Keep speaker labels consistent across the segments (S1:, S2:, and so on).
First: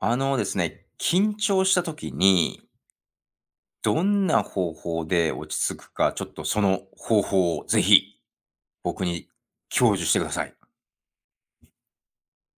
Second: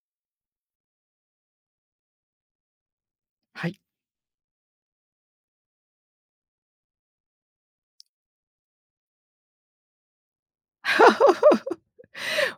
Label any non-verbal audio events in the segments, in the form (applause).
S1: あのですね、緊張した時に、
S2: はい。
S1: どんな方法で落ち着くか、ちょっとその方法をぜひ僕に享受してください。
S2: (laughs)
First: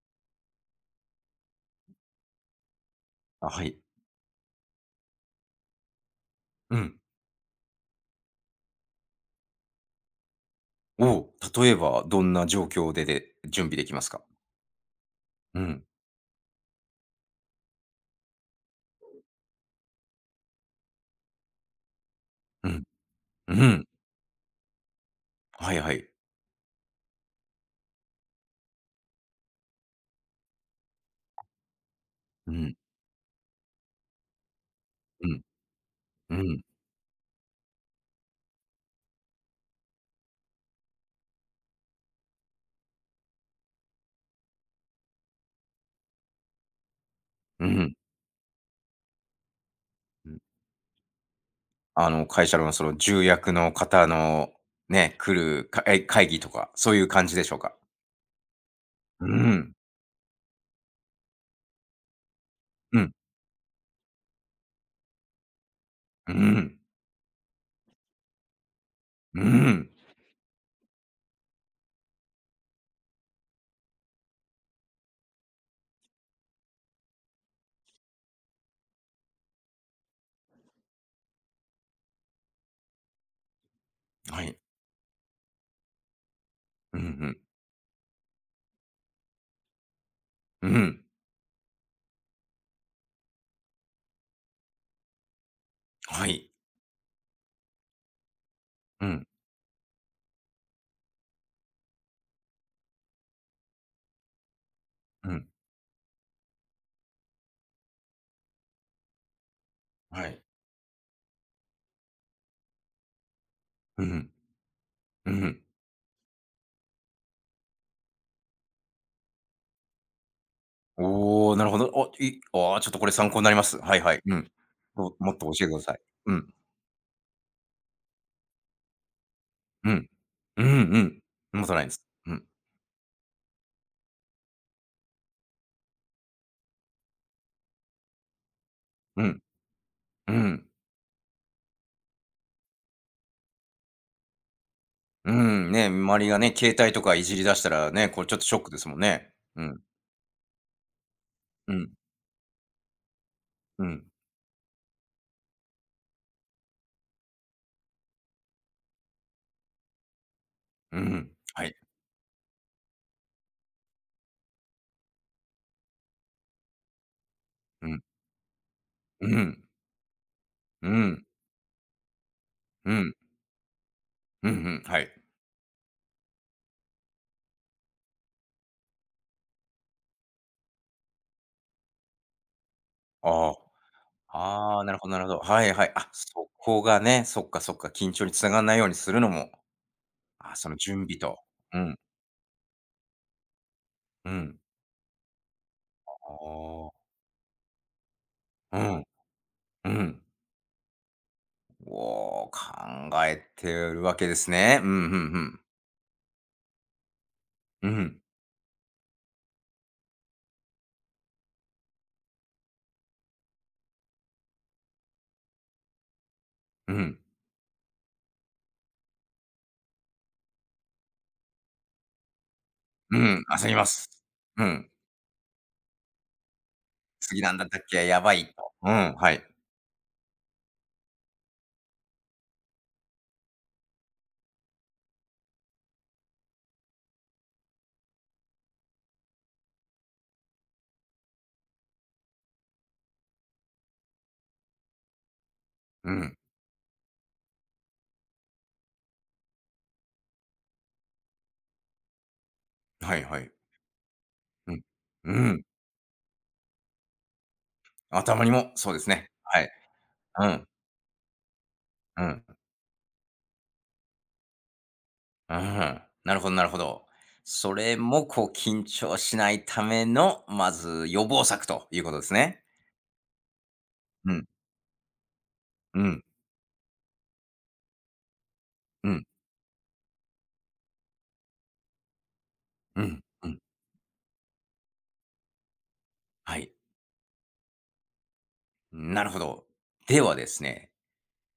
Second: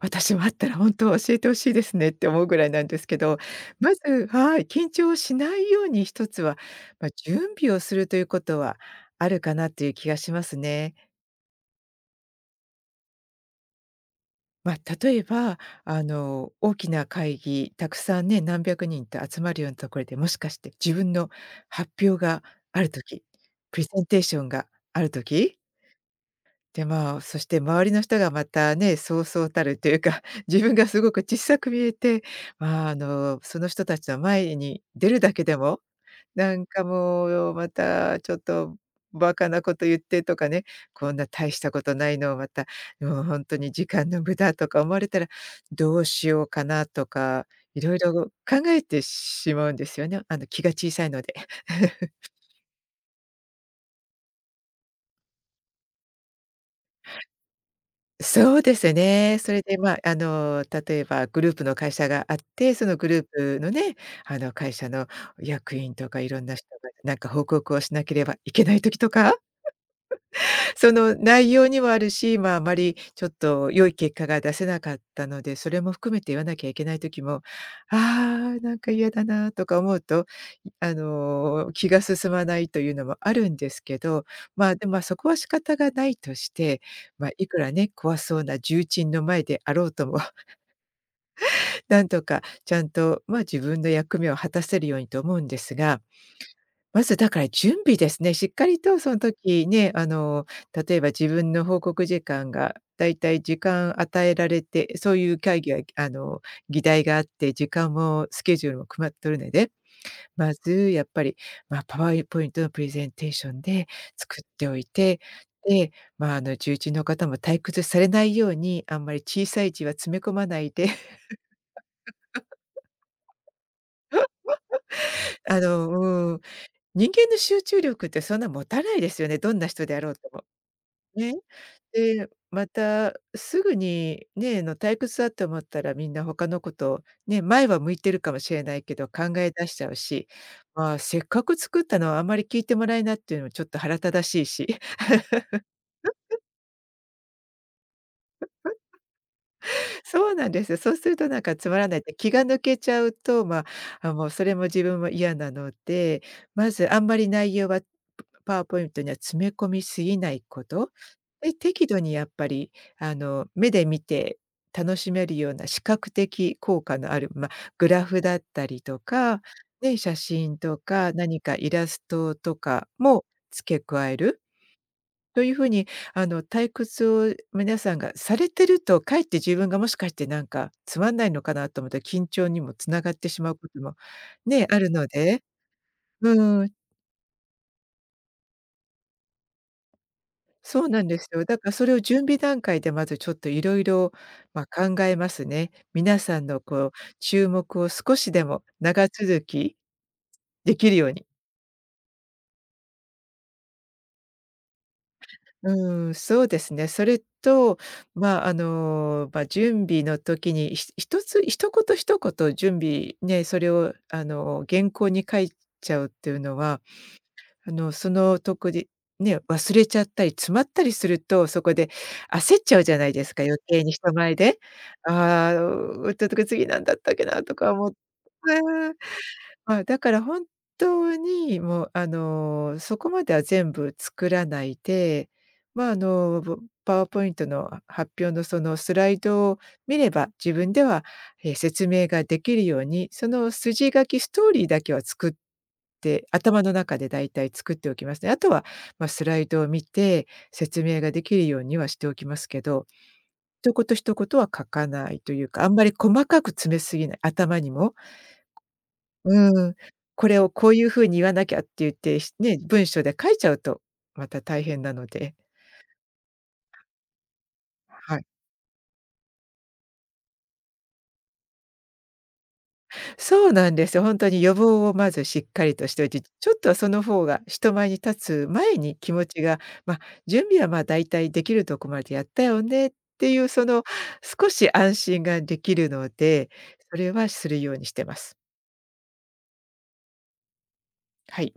S2: 私もあったら本当教えてほしいですねって思うぐらいなんですけど、
S1: あ、はい。
S2: まずはい、緊張しないように一つは、
S1: うん。
S2: 準備をするということはあるかなという気がしますね。
S1: おう、例えばどんな状況で準備できますか？
S2: 例えば、
S1: うん、
S2: 大きな会議、たくさんね、何百人と集まるようなところで、もしかして自分の発表が
S1: う
S2: あ
S1: ん、
S2: る時、
S1: う
S2: プレ
S1: ん。
S2: ゼンテーションがある時
S1: はいはい。
S2: で、そして周りの人がまたね、そうそうたるというか、(laughs) 自分がすごく小さく見えて、
S1: うん、
S2: その人たちの前に出る
S1: う
S2: だ
S1: ん、
S2: けでも、
S1: う
S2: な
S1: ん、
S2: んかもうまたちょっとバカなこと言ってとかね、こんな大したことないのをまた、もう本当に時間の無駄とか思われたら、どうしようかなとか、
S1: う
S2: い
S1: ん、
S2: ろいろ考えてしまうんですよね。
S1: うん。
S2: 気が小さいので。
S1: あ
S2: (laughs)
S1: の、会社のその重役の方のね、来るかえ会議とか、そういう感じでしょうか？
S2: そうです
S1: うん、
S2: ね。
S1: う
S2: それ
S1: ん、
S2: で、例えばグループの会社があって、そのグループのね、会社の役員とかい
S1: う
S2: ろんな人
S1: ん、
S2: がなんか報告をしなければいけない時とか、
S1: うん。
S2: その内容にもあるし、あまりちょっと良い結果が出せなかったので、それも含めて言わなきゃいけない時も、ああ、なんか嫌だなとか思うと、気が進まないというのもあるんですけど、
S1: はい。
S2: でも、そこは仕方がないとして、
S1: うん
S2: いくらね、怖そうな重鎮の前であろうとも、
S1: うん、うん、
S2: (laughs) なんとかちゃんと、自分の役目を果たせるようにと思うんですが、
S1: はい。
S2: まずだから準備ですね。しっかりと
S1: う
S2: その
S1: ん、
S2: 時ね、例えば自分の報告時間がだいたい時間与えられて、そう
S1: う
S2: いう
S1: ん、
S2: 会議は議題があって、時間もスケジュールも決まっとるので、
S1: はい。
S2: まずやっぱり、パワーポイントのプレゼンテーションで
S1: うん、
S2: 作っておいて、
S1: うん。
S2: で、重鎮の方も退屈されないように、あんまり小さい字は詰め込まないで、
S1: おお、なるほど。お、いああ、ちょっとこれ参考になります。はいはい。うん。もっと
S2: (laughs)
S1: 教えてください。う
S2: うん、
S1: ん、
S2: 人間の集中力ってそんな持たないですよね、どんな人
S1: う
S2: であ
S1: ん、
S2: ろうとも。
S1: うん、
S2: ね。
S1: うん。もっとないです。
S2: で、
S1: うん、
S2: またすぐにね、退屈だと思ったらみんな他のこと、ね、前は向いてるかもしれないけど
S1: う
S2: 考
S1: ん、
S2: え出しちゃうし、
S1: うん、
S2: せっかく作ったのをあんまり聞いてもらえないっていうのもちょっと腹立たしいし。
S1: うん。ね、周りがね、携帯とかいじり出したらね、これちょっとショックですもんね。うん、
S2: (laughs) そうなんですよ。そうするとなんかつ
S1: う
S2: まら
S1: ん、
S2: ないって気が抜けちゃうと、
S1: うん、
S2: もうそれも自分も嫌なので、まずあんまり内容はパワーポイントには詰め込みすぎないこと。
S1: うん。
S2: で、
S1: はい。
S2: 適度にやっぱり、目で見て楽しめるような視覚的効果のある、
S1: う
S2: グ
S1: ん、
S2: ラフだったりと
S1: う
S2: か、
S1: ん、
S2: ね、写真と
S1: う
S2: か
S1: ん、
S2: 何かイラストとか
S1: うん、
S2: も付け加える
S1: うん、うん。はい。
S2: という風に、退屈を皆さんがされてると、かえって自分がもしかしてなんかつまんないのかなと思って緊張にもつながってし
S1: あ
S2: ま
S1: あ。
S2: うこともね、あ
S1: ああ、
S2: る
S1: なる
S2: の
S1: ほどなるほど。
S2: で。
S1: はいはい。あ、そ
S2: うん。
S1: こがね、そっかそっか、緊張につながらないようにするのも、あ、その
S2: そう
S1: 準
S2: なん
S1: 備
S2: です
S1: と。
S2: よ。だから
S1: う
S2: それ
S1: ん。
S2: を準備段階でまずちょっといろいろ
S1: うん。
S2: 考えますね。
S1: あ
S2: 皆さんのこ
S1: あ。
S2: う注目を少しでも
S1: うん、
S2: 長続き
S1: うん。
S2: できるように。
S1: おお、考えてるわけですね。うん、ふんふん。
S2: うん、そうですね。それと、
S1: うん、
S2: 準備の時に、一つ一言一言準備ね、それを原稿に書いちゃうっていうのは
S1: うん、
S2: そのとこで、ね、忘れちゃったり詰まったりすると、そこで焦っちゃうじゃない
S1: う
S2: です
S1: ん、
S2: か、余
S1: 焦り
S2: 計
S1: ま
S2: に
S1: す。
S2: 人前で。
S1: うん。
S2: ああ、ちょっと次なんだったっけ
S1: 次
S2: な
S1: な
S2: と
S1: んだっ
S2: か
S1: たっ
S2: 思うて、
S1: け、やばいと。うん、はい。
S2: だから本当にもう、そこまでは全部作らないで、まあ、あの、ぼパワーポイントの発表のそのスライドを見れば、自分では、説明ができるように、その筋書きストーリーだけは作っ
S1: う
S2: て、
S1: ん、
S2: 頭の中でだいたい作っておきますね。あとは、スライドを見て、説明ができるようにはしておきますけど、
S1: はいはい。
S2: 一言一言は書
S1: うん。
S2: かないと
S1: う
S2: いう
S1: ん、
S2: か、あんまり細かく詰めすぎない、頭にも。
S1: 頭にもそうですね。は
S2: う
S1: い。
S2: ん。これ
S1: う
S2: を
S1: ん、
S2: こういう風に言わなきゃって言って、
S1: うん、
S2: ね、文章で書いちゃうと、また大変なので。
S1: うん。なるほどなるほど。それ
S2: はい。
S1: もこう緊張しないための、まず予防策ということですね。
S2: そうなんですよ。ほんと
S1: う
S2: に
S1: ん、
S2: 予防をまずしっかりとし
S1: う
S2: ておいて、
S1: ん、
S2: ちょっとはその方が人前に立つ前に
S1: う
S2: 気
S1: ん、
S2: 持ちが、ま、準備は、大体できるとこまでやったよねっ
S1: うん、
S2: てい
S1: う
S2: う、
S1: ん。
S2: その少し安心ができるので、
S1: はい。
S2: それはするようにしてます。
S1: なるほど。ではですね、
S2: はい。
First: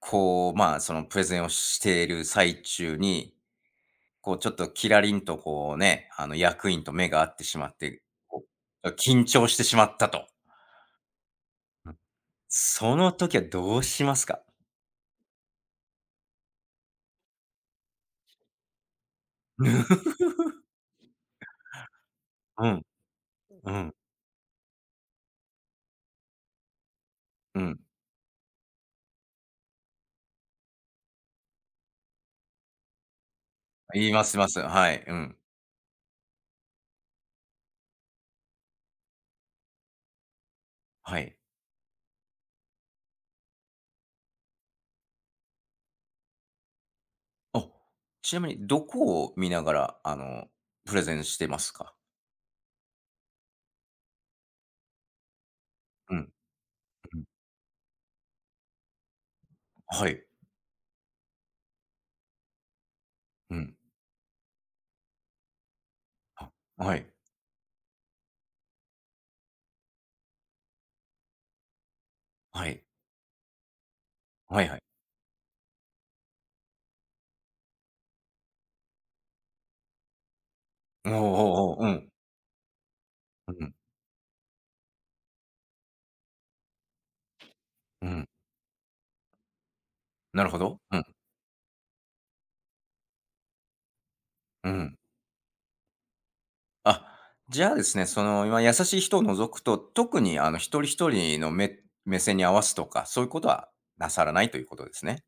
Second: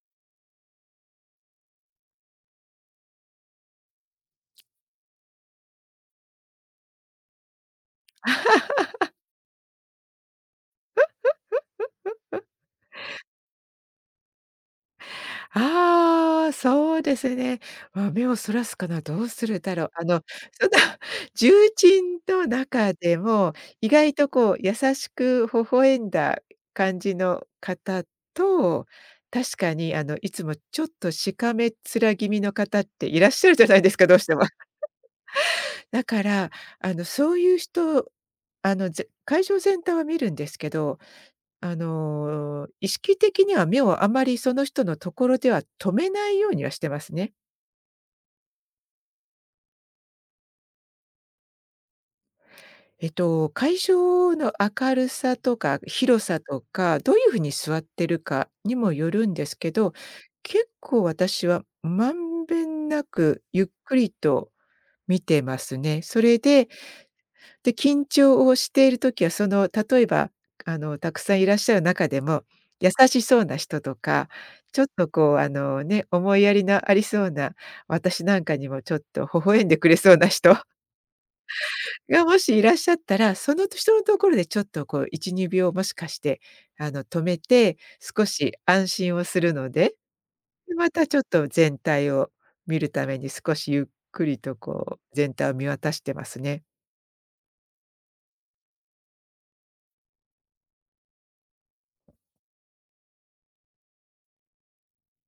S1: こう、まあ、そのプレゼンをしている最中に、こうちょっとキラリンとこうね、あの役員と目が合ってしまって、こう、緊張してしまったと。うん。その時はどうしますか？
S2: ああ、そうですね。目をそらすかな、どうするだろう。その (laughs) 重鎮の
S1: うん、
S2: 中でも、
S1: う
S2: 意
S1: ん、
S2: 外とこう優しく微笑んだ感じの
S1: うん。
S2: 方と、確かにあのいつもちょっとしかめっ面気味の方っていらっしゃるじゃないですか、
S1: 言い
S2: どう
S1: ま
S2: し
S1: す
S2: て
S1: い
S2: も。
S1: ます。はい、うん、
S2: (laughs) だから、あのそういう人、会場全体は見るんですけど、
S1: はい。
S2: 意識的には目をあまりその人のところでは止めないようにはしてますね。
S1: あ、ちなみにどこを見ながら、あの、プレゼンしてますか？
S2: 会場の明るさとか
S1: う
S2: 広
S1: ん、
S2: さとか、ど
S1: う
S2: うい
S1: ん。
S2: うふうに座ってるかにもよるんですけど、
S1: はい、
S2: 結構私はまんべんなく
S1: う
S2: ゆっ
S1: ん。
S2: くりと見てますね。それ
S1: あ、
S2: で、
S1: はい、
S2: 緊張をしている時は、その、例えば、たくさんいらっしゃる中でも、
S1: はい、
S2: 優しそうな人とか、
S1: はいは
S2: ち
S1: い。
S2: ょっとこう、ね、思いやりのありそうな、私なんかにもちょっと微笑んでくれそうな人
S1: おおおーおー、う
S2: (laughs)
S1: ん、
S2: がもしいらっしゃったら、
S1: う
S2: その
S1: ん、
S2: 人のところでちょっとこう1、2秒もしかして、止めて、
S1: う
S2: 少
S1: ん。
S2: し安心をするので、
S1: なるほ
S2: で、
S1: ど。
S2: ま
S1: うん、
S2: たちょっと全体を見るために少しゆっくりと
S1: うん。
S2: こう、全体を見渡してますね。
S1: あ、じゃあですね、その、今優しい人を除くと、特にあの、一人一人の目目線に合わすとか、そういうことはなさらないということですね。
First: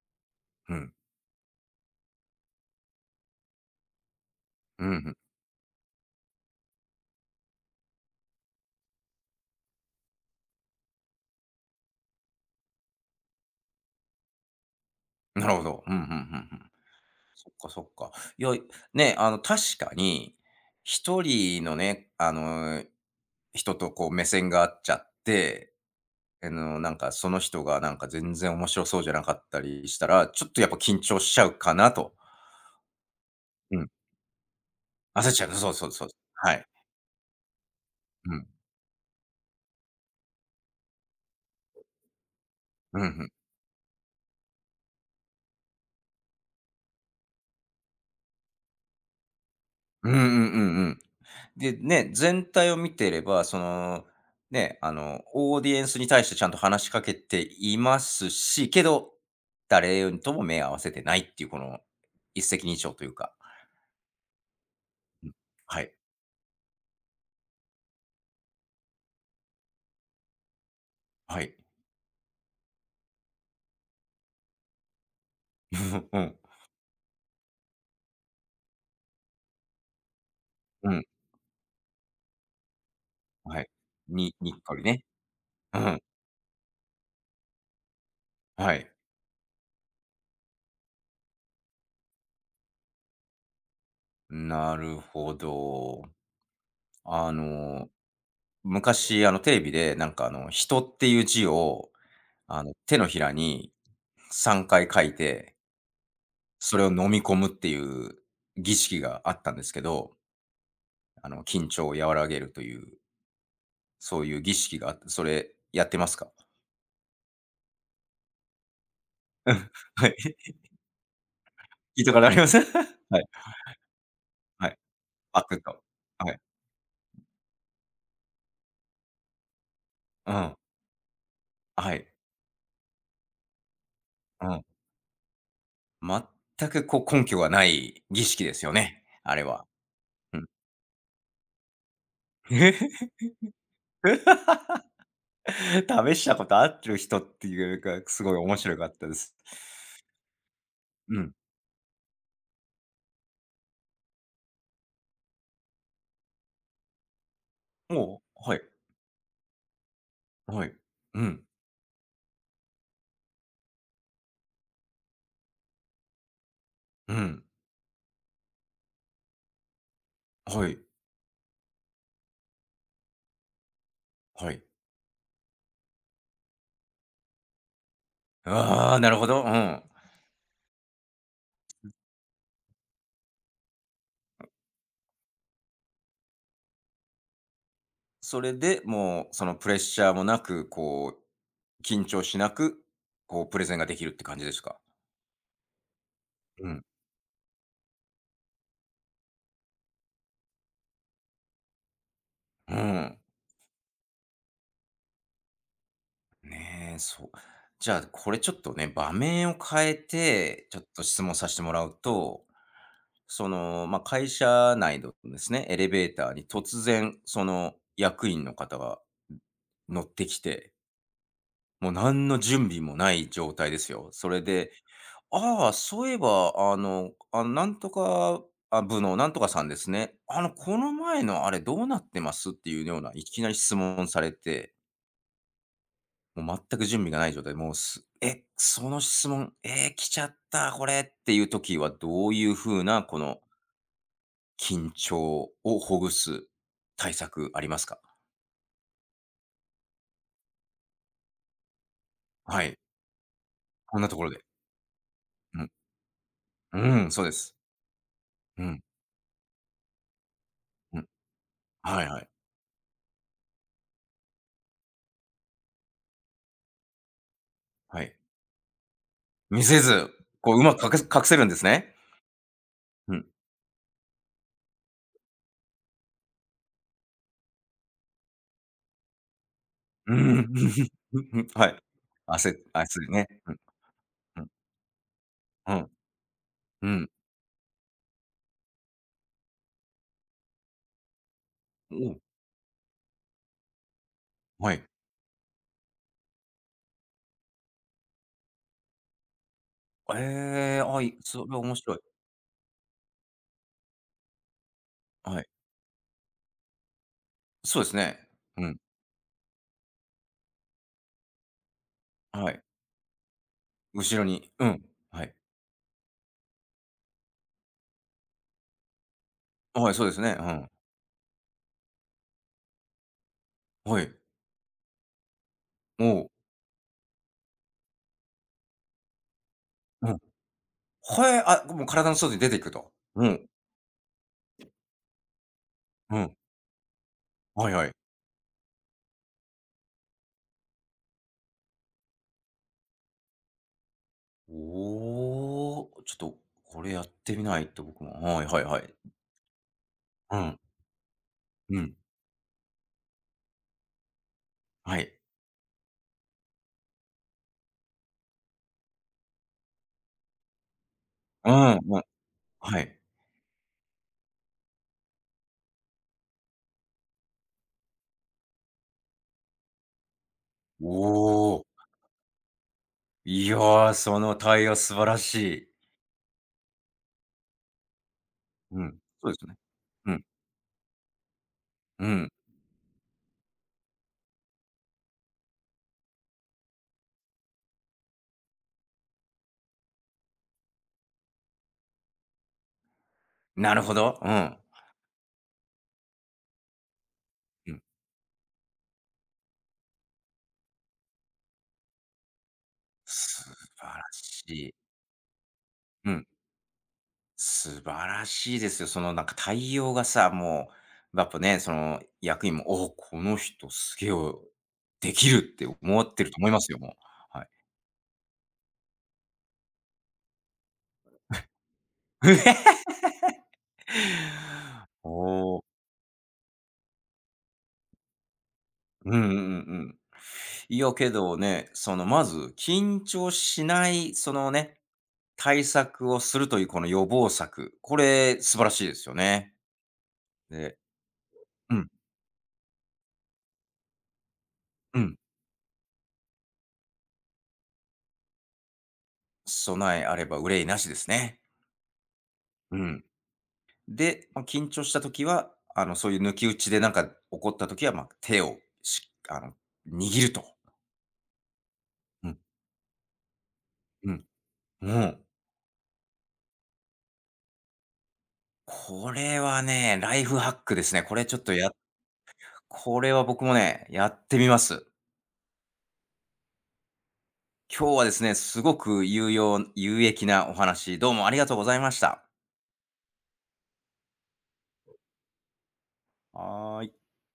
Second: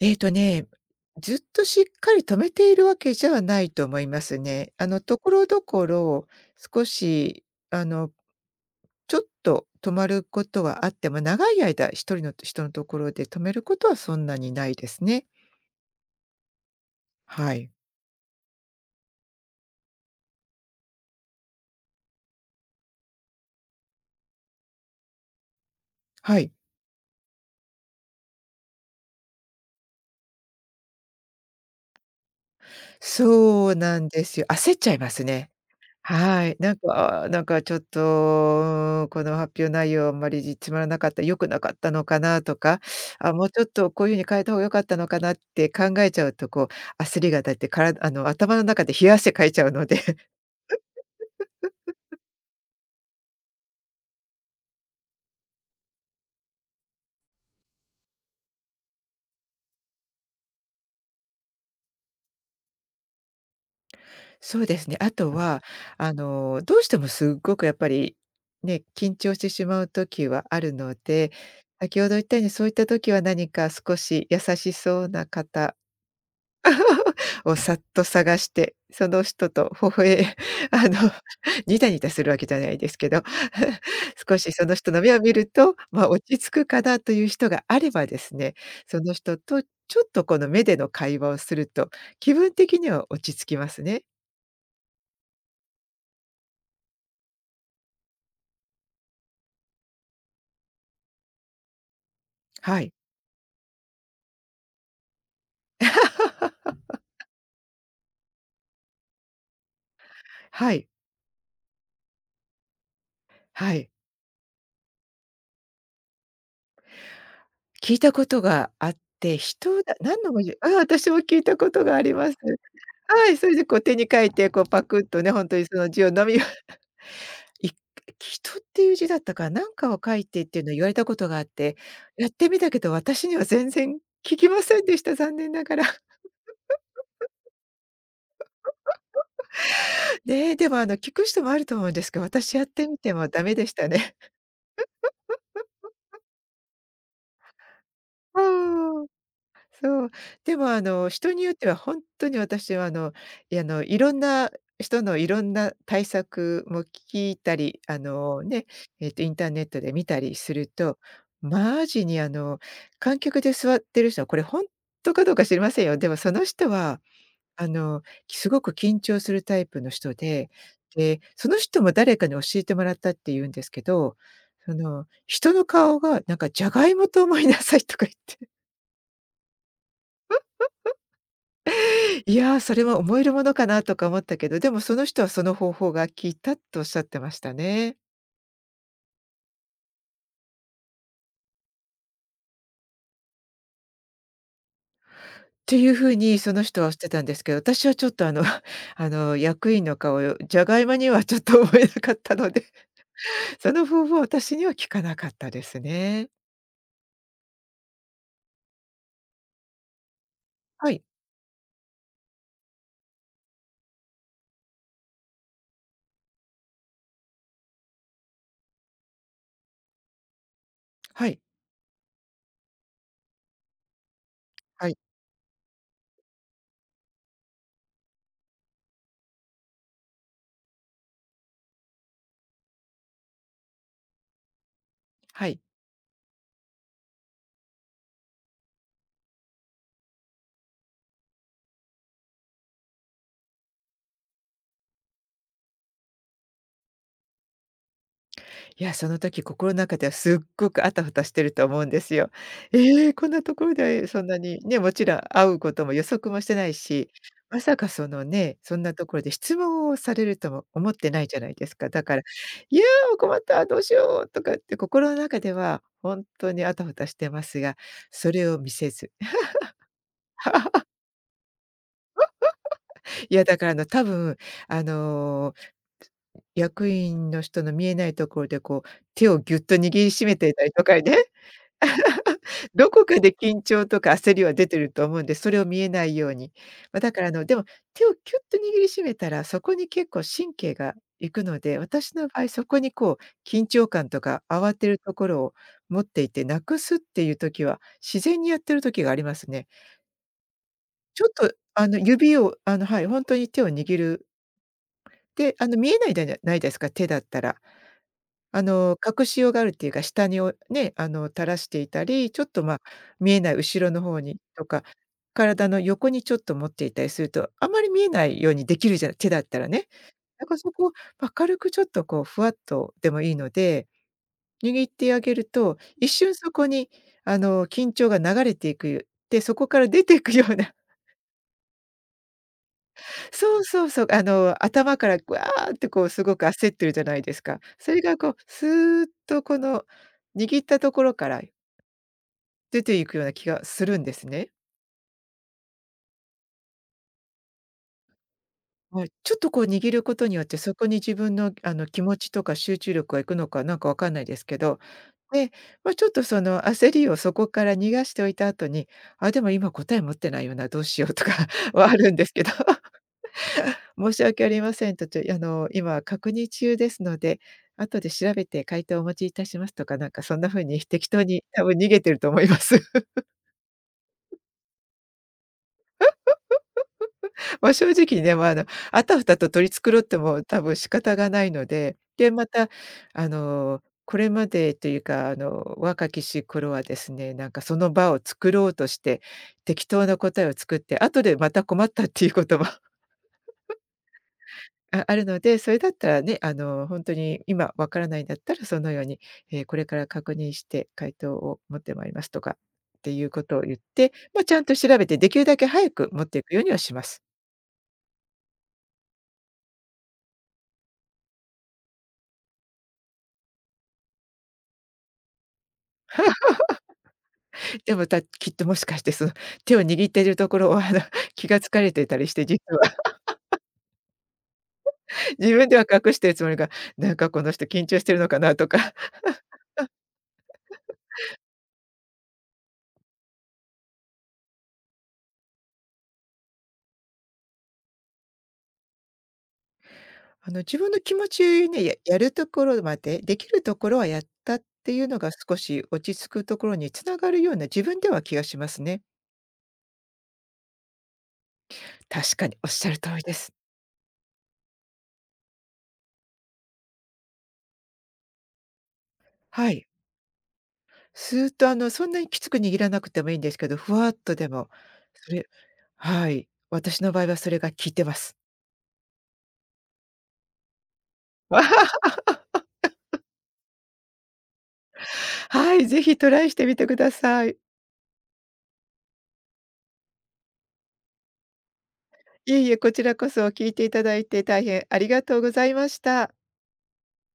S2: ね、
S1: うん。
S2: ずっとしっかり止めているわけじゃないと思いますね。
S1: うん、うん。
S2: ところどころ少し、あの、ちょっと止まることはあっても、長い間一人の人のところで止めることはそんなにないですね。
S1: なるほど。うん、うんうんうん。そ
S2: は
S1: っか
S2: い。
S1: そっか。いや、ね、あの、確かに、一人のね、あの、人とこう目線が合っちゃって、
S2: は
S1: あ
S2: い。
S1: の、なんかその人がなんか全然面白そうじゃなかったりしたら、ちょっとやっぱ緊張しちゃうかなと。
S2: そう
S1: うん。
S2: なんですよ。焦っちゃいます
S1: 焦っちゃ
S2: ね。
S1: う。そうそうそう。
S2: は
S1: は
S2: い、
S1: い。
S2: なんか、なんかちょっ
S1: うん。
S2: と、うん、この発表内容あんまりつまらなかった、良くなかったのかなとか、
S1: うん、ん。
S2: あ、もうちょっとこういうふうに変えた方が良かったのかなって考えちゃうと、こう焦りが立って、から頭の中で冷や汗かいちゃうので、
S1: うんうんうん
S2: (laughs)
S1: うん。で、ね、全体を見ていれば、その、ね、あの、オーディエンスに対してちゃんと話しかけていますし、けど、誰とも目合わせてないっていう、この、一石二鳥というか。
S2: そうですね、あとは、
S1: はい。
S2: どうしてもすっごくやっぱり、ね、緊張してしまう時はあるので、
S1: はい。
S2: 先ほど言ったようにそういった時は何か少し優しそうな方
S1: (laughs) うん。
S2: をさっと探して、その人と微笑 (laughs) あ
S1: うん。
S2: の、ニタニタするわけじゃないですけど、
S1: はい。
S2: (laughs)
S1: に
S2: 少
S1: に
S2: し
S1: っ
S2: その
S1: こり
S2: 人の
S1: ね。
S2: 目を見ると、
S1: うん。
S2: 落ち着くかなという人があればですね、
S1: はい。
S2: その人とちょっとこの目での会話をすると、気分的には落ち着きますね。
S1: なるほど。あの、昔、あの、テレビで、なんか、あの、人っていう字を、あの、
S2: はい。
S1: 手のひらに3回書いてそれを飲み込むっていう儀式があったんですけど、
S2: はい。
S1: あの、緊張を和らげるという、
S2: はい。
S1: そういう儀式があって、それやってますか？
S2: 聞いたことがあって、
S1: (laughs) うん、
S2: 人だ
S1: はい。
S2: 何の文字あ、私も聞いたことが
S1: 聞
S2: あ
S1: いた
S2: り
S1: ことあ
S2: ま
S1: り
S2: す。
S1: ます？(laughs) はい、
S2: はい、それでこう手に書いて、こ
S1: は
S2: う
S1: い。
S2: パクッとね、
S1: あ、
S2: 本当
S1: と
S2: にそ
S1: か
S2: の字を飲
S1: は
S2: み
S1: い。
S2: い人っていう字だったか、なんかを書い
S1: う
S2: てっ
S1: ん。
S2: ていうのを言われたことがあって、
S1: はい。
S2: やってみたけど、私には全然効
S1: う
S2: きま
S1: ん。
S2: せんでした、残念ながら。
S1: 全くこう根拠がない儀式ですよね、あれは。
S2: (laughs)
S1: うん。
S2: ねえ、でも効く人もあると思うんですけど、私やってみて
S1: (laughs)
S2: もダメでしたね。
S1: 試したことあってる人っていうか、すごい
S2: う
S1: 面白かっ
S2: ー
S1: た
S2: ん。
S1: です。
S2: そう、でも、
S1: う
S2: 人
S1: ん。
S2: によっては本当に私は、いろんな人のいろんな対策も聞いたり、
S1: もうはい、
S2: ね、インターネットで見たりす
S1: は
S2: る
S1: い。
S2: と、
S1: うん、
S2: マジに、観客で座ってる人は、これ本当かどうか知りませんよ。でもその人は、
S1: うん、
S2: あの、すごく緊張するタイプの人で、
S1: はい、
S2: で、その人も誰かに教えてもらったって言うんですけど、
S1: はい。
S2: その、人の顔がなんかジャガイモと思いなさいとか言って。
S1: ああ、なるほど。うん。
S2: いやー、それは思えるものかなとか思ったけど、でもその人はその方法が効いたとおっしゃってましたね。
S1: それで、もう、そのプレッシャーもなく、こう、緊張しなく、こう、プレゼンができるって感じですか？
S2: っていうふうにその
S1: う
S2: 人
S1: ん。
S2: はおっしゃってたんですけど、私はちょっとあの (laughs) あの役員の顔、じゃがいもにはちょっと思えなかったので、
S1: うん。
S2: その方法は私には効かなかったですね。
S1: ねえ、そう。じゃあ、これちょっとね、場面を変えて、ちょっ
S2: は
S1: と
S2: い、
S1: 質問させてもらうと、その、まあ、会社内のですね、エレベーターに突然、その、役員の方が、乗ってきて、
S2: はい、
S1: もう何の準備もない状態ですよ。それで
S2: はい、
S1: ああ、そういえば、あの、あの、なんとか、あ、部のなんとかさんですね。あの、この前のあれどうなってます？っていうような、いきなり質問されて、
S2: はい。
S1: もう全く準備がない状態で、もう、すえ、その質問、えー来ちゃった、これっていう時はどういう風な、この緊張をほぐす対策ありますか？
S2: いや、その時心の中ではすっごくあたふたしてると思うんですよ。
S1: はい。
S2: ええ、こんなところ
S1: こん
S2: で
S1: なとこ
S2: そん
S1: ろ
S2: な
S1: で。
S2: に、ね、もちろん会う
S1: うん。
S2: ことも予測もしてない
S1: うん、
S2: し、
S1: そうです。
S2: まさかそのね、
S1: う
S2: そ
S1: ん、
S2: んなところで質問をされるとも思っ
S1: うん。
S2: てないじゃないですか。
S1: は
S2: だ
S1: い
S2: か
S1: は
S2: ら
S1: い。
S2: 「いや、困った、どうしよう」とかって心の中では本当にあたふたしてますが、
S1: はい。
S2: それを見せず。
S1: 見せず、こう、うま
S2: (laughs)
S1: く隠く隠せるんですね。うん。
S2: いや、だから多分、あの、役員の人の見えないところでこう手をぎゅっと握り
S1: う
S2: しめ
S1: ん。
S2: ていたりと
S1: (laughs)
S2: か
S1: う
S2: ね、
S1: ん、はい。汗
S2: どこ
S1: 汗
S2: か
S1: ね。
S2: で
S1: うん
S2: 緊張とか焦りは出てると思うんで、それを見えないように。まあ、だからあの、でも、手をキュッと握りしめたら、そこに結構神経が行くの
S1: はい汗汗ねうんうんう
S2: で、
S1: んう
S2: 私
S1: んお
S2: の場合そこにこう、緊張感とか
S1: は
S2: 慌
S1: い
S2: てるところを持っていて、無くすっていう時は、自然にやってる時がありますね。
S1: えーあ、い
S2: ちょっ
S1: それ
S2: と
S1: は面
S2: あ
S1: 白い。
S2: の、指をあの、はい、ほんとに手を握る。
S1: はい。
S2: で、見えないだじゃないですか、手だったら。
S1: そうですね。うん、
S2: 隠しようがあるっていうか、下におね、垂らしていたり、ちょっ
S1: はい。
S2: と、ま、見えない後ろの
S1: 後
S2: 方
S1: ろ
S2: に
S1: に、う
S2: とか、
S1: ん、はい。
S2: 体の横にちょっと持っていたりすると、あまり見えないようにできるじゃない手だったらね。
S1: はい、そうですね。う
S2: だから
S1: ん。
S2: そこを明るくちょっとこうふわっとでもいいので、
S1: はい。
S2: 握ってあげると、
S1: お
S2: 一
S1: う
S2: 瞬そこに緊張が流れていく、で、そこから出
S1: う
S2: て
S1: ん。
S2: いくような。
S1: はいあ、もう体の外に出ていくと。う
S2: (laughs)
S1: ん、
S2: そうそうそう、頭からわーってこう
S1: う
S2: す
S1: ん。
S2: ごく焦ってるじゃないですか。
S1: はいはい。
S2: それがこう、スーッとこの、握ったところから出ていくような気がするんですね。
S1: おーちょっとこれやってみないと僕も。はいはいはい。
S2: はい。ちょっとこう握ること
S1: う
S2: によって、
S1: ん、
S2: そこに自分のあ
S1: う
S2: の
S1: ん、
S2: 気持ちとか集中力がいくのかなんかわかんないですけど、
S1: はい。
S2: で、まあ、ちょっとその焦りをそこから逃がしておいた後に、あ、でも今答え持ってないよな、どうしようとか
S1: うん、
S2: (laughs) はあ
S1: うん、
S2: るんですけど、
S1: はい。
S2: (laughs) 申し訳ありませんと、ちょあの今確認中ですので、後で調べて回答をお持ちいたしますとか、なんかそんな風に
S1: お
S2: 適当に多
S1: お。
S2: 分逃げてると思います。
S1: いやー、その対応素晴らしい。
S2: まあ、正直ね、まあ、
S1: うん、
S2: あたふ
S1: そうで
S2: た
S1: す
S2: と
S1: ね。
S2: 取り繕っ
S1: う
S2: て
S1: ん、
S2: も多分仕方がないので、
S1: うん、
S2: で、また、これまでというか、若きし頃はですね、なんかその場を作ろうとして、適当な答えを作って、後でまた困ったっていうことも (laughs)、
S1: なるほど。うん、
S2: ああるので、それだったらね、本当に
S1: う
S2: 今
S1: ん。
S2: わからないんだったらそのように、これから確認して回答を持ってまいりますとかっていう
S1: 素
S2: ことを言っ
S1: 晴ら
S2: て、
S1: し
S2: まあ、ちゃん
S1: い。
S2: と調べてできるだけ早く
S1: う
S2: 持
S1: ん、
S2: っていくようにはします。
S1: 素晴らしいですよ。そのなんか対応がさ、もう、やっぱね、その役員も、おこの人すげえおできるって思ってると思いますよ、もう。はい。
S2: でも、たきっともしかして、その、手を握っているところを、(laughs) 気が付かれていたりして、実は
S1: お
S2: (laughs) 自
S1: お、
S2: 分では隠してるつもりが、なんかこの人緊張してるのかなとか、
S1: ううん
S2: (laughs)
S1: うんうん。いやけどね、そのまず緊張しない、そのね、対策をするというこの予防策、これ素晴らしいですよね。で
S2: 自分の気持ち
S1: う
S2: ね、
S1: ん、
S2: ややるところまで、できるところはやったって
S1: う
S2: いう
S1: ん。
S2: のが、少し落ち着くところに繋がるような、自分では気がしますね。
S1: 備えあれば憂いなしですね。
S2: 確かにおっ
S1: う
S2: しゃる
S1: ん。
S2: 通りです。
S1: で、まあ、緊張した時は、あの、そういう抜き打ちでなんか起こった時は、まあ、手をしあの、
S2: はい。
S1: 握ると。
S2: スーッと、そんな
S1: う
S2: に
S1: ん、
S2: きつく握らなくてもいいんですけど、ふ
S1: う
S2: わっ
S1: ん、
S2: とでも、
S1: うん。
S2: それはい、私の場合はそれが効いてます。
S1: これはね、ライフハックですね。これちょっとやこれは僕もね、やってみます。
S2: (laughs) はい、ぜひトライしてみてください。
S1: 今日はですね、すごく有用有益なお話、どうもありがとうございました。
S2: いえいえ、こちらこそ聞いていただいて大変ありがとうございました。
S1: はーい。